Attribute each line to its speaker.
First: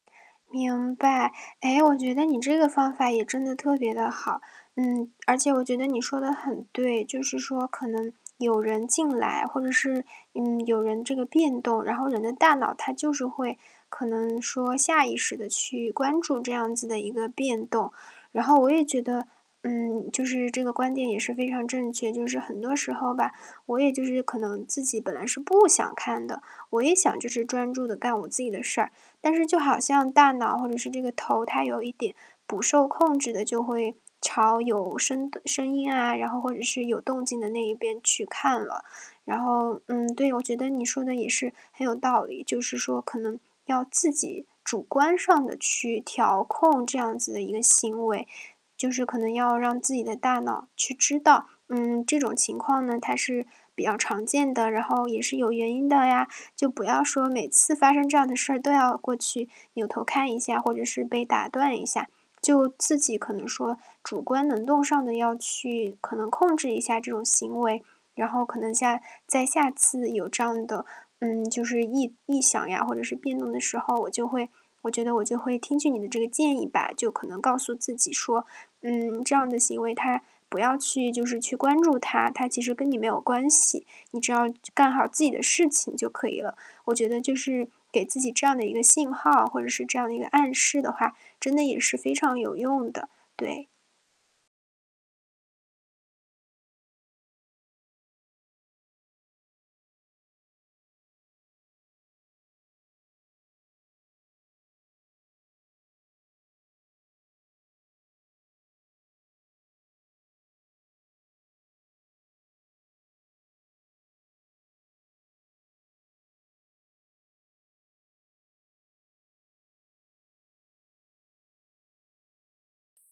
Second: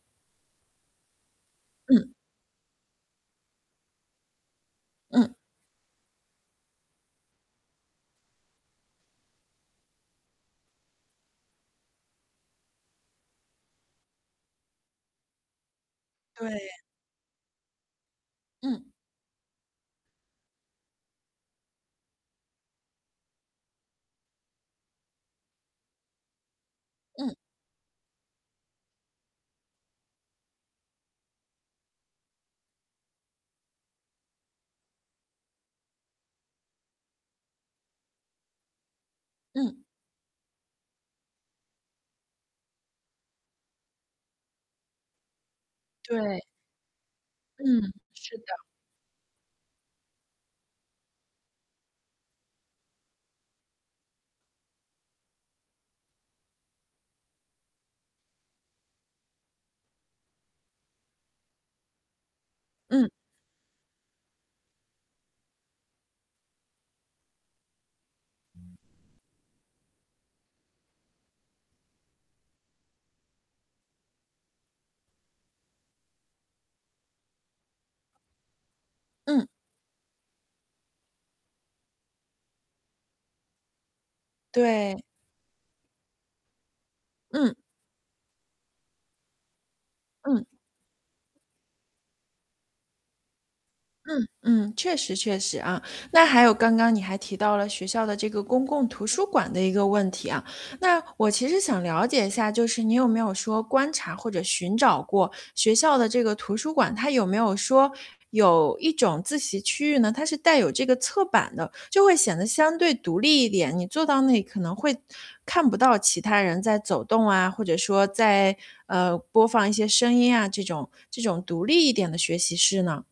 Speaker 1: 明白。诶，我
Speaker 2: 嗯。
Speaker 1: 觉得你这个方法也真的特别地好。嗯，
Speaker 2: 嗯。
Speaker 1: 而且我觉得你说得很对，就是说可能有人进来，或者是，嗯，有人这个变动。然后人的大脑，它就是会，可能说下意识地去关注这
Speaker 2: 对。
Speaker 1: 样子的一个变动。然后我也
Speaker 2: 嗯。
Speaker 1: 觉得，嗯，就是这个观点也是非常正确。就是很多时候吧，我也就是可能自己本来是不想看的，我也想就
Speaker 2: 嗯。
Speaker 1: 是专注地干我自己的事儿。但是就好像大脑或者是这个头，它有一点不受控制地就会朝有声的声音啊，然后或者是有动静的那一边去看了。然后，
Speaker 2: 嗯。
Speaker 1: 嗯，对，我觉得你说的也是很有道理，就是说可能要自己主观上地去
Speaker 2: 对。
Speaker 1: 调控这样子的一个
Speaker 2: 嗯，
Speaker 1: 行为。
Speaker 2: 是的。
Speaker 1: 就是可能要让自己的大脑去知道，嗯，这种情况呢它是比较常见的。然后也是有原因的呀，就不要说每次发生这样的事儿都要过去扭头看一下，或者是被打断一下，就自
Speaker 2: 嗯。
Speaker 1: 己可能说主观能动上的要去，可能控制一下这种行为。然后可能下再下次有这样的，嗯，就是异异响呀，或者是辩论的时候，我就会我觉得我就会听取你的这个建议吧，就可能告诉自己说，嗯，这
Speaker 2: 嗯。
Speaker 1: 样的行为，它不要去就是去关注它。它其实跟你没有关系，你只要就干
Speaker 2: 对。
Speaker 1: 好自己的事情就可以了。我觉得就
Speaker 2: 嗯。
Speaker 1: 是给自己这样的一个信号，或者是这样的一个
Speaker 2: 嗯。
Speaker 1: 暗示的话，真的也是非常有用的，对。
Speaker 2: 嗯，嗯，确实确实啊。那还有刚刚你还提到了学校的这个公共图书馆的一个问题啊。那我其实想了解一下，就是你有没有说观察或者寻找过学校的这个图书馆，它有没有说，有一种自习区域呢？它是带有这个侧版的，就会显得相对独立一点，你坐到那里可能会看不到其他人在走动啊，或者说在，呃，播放一些声音啊，这种这种独立一点的学习室呢？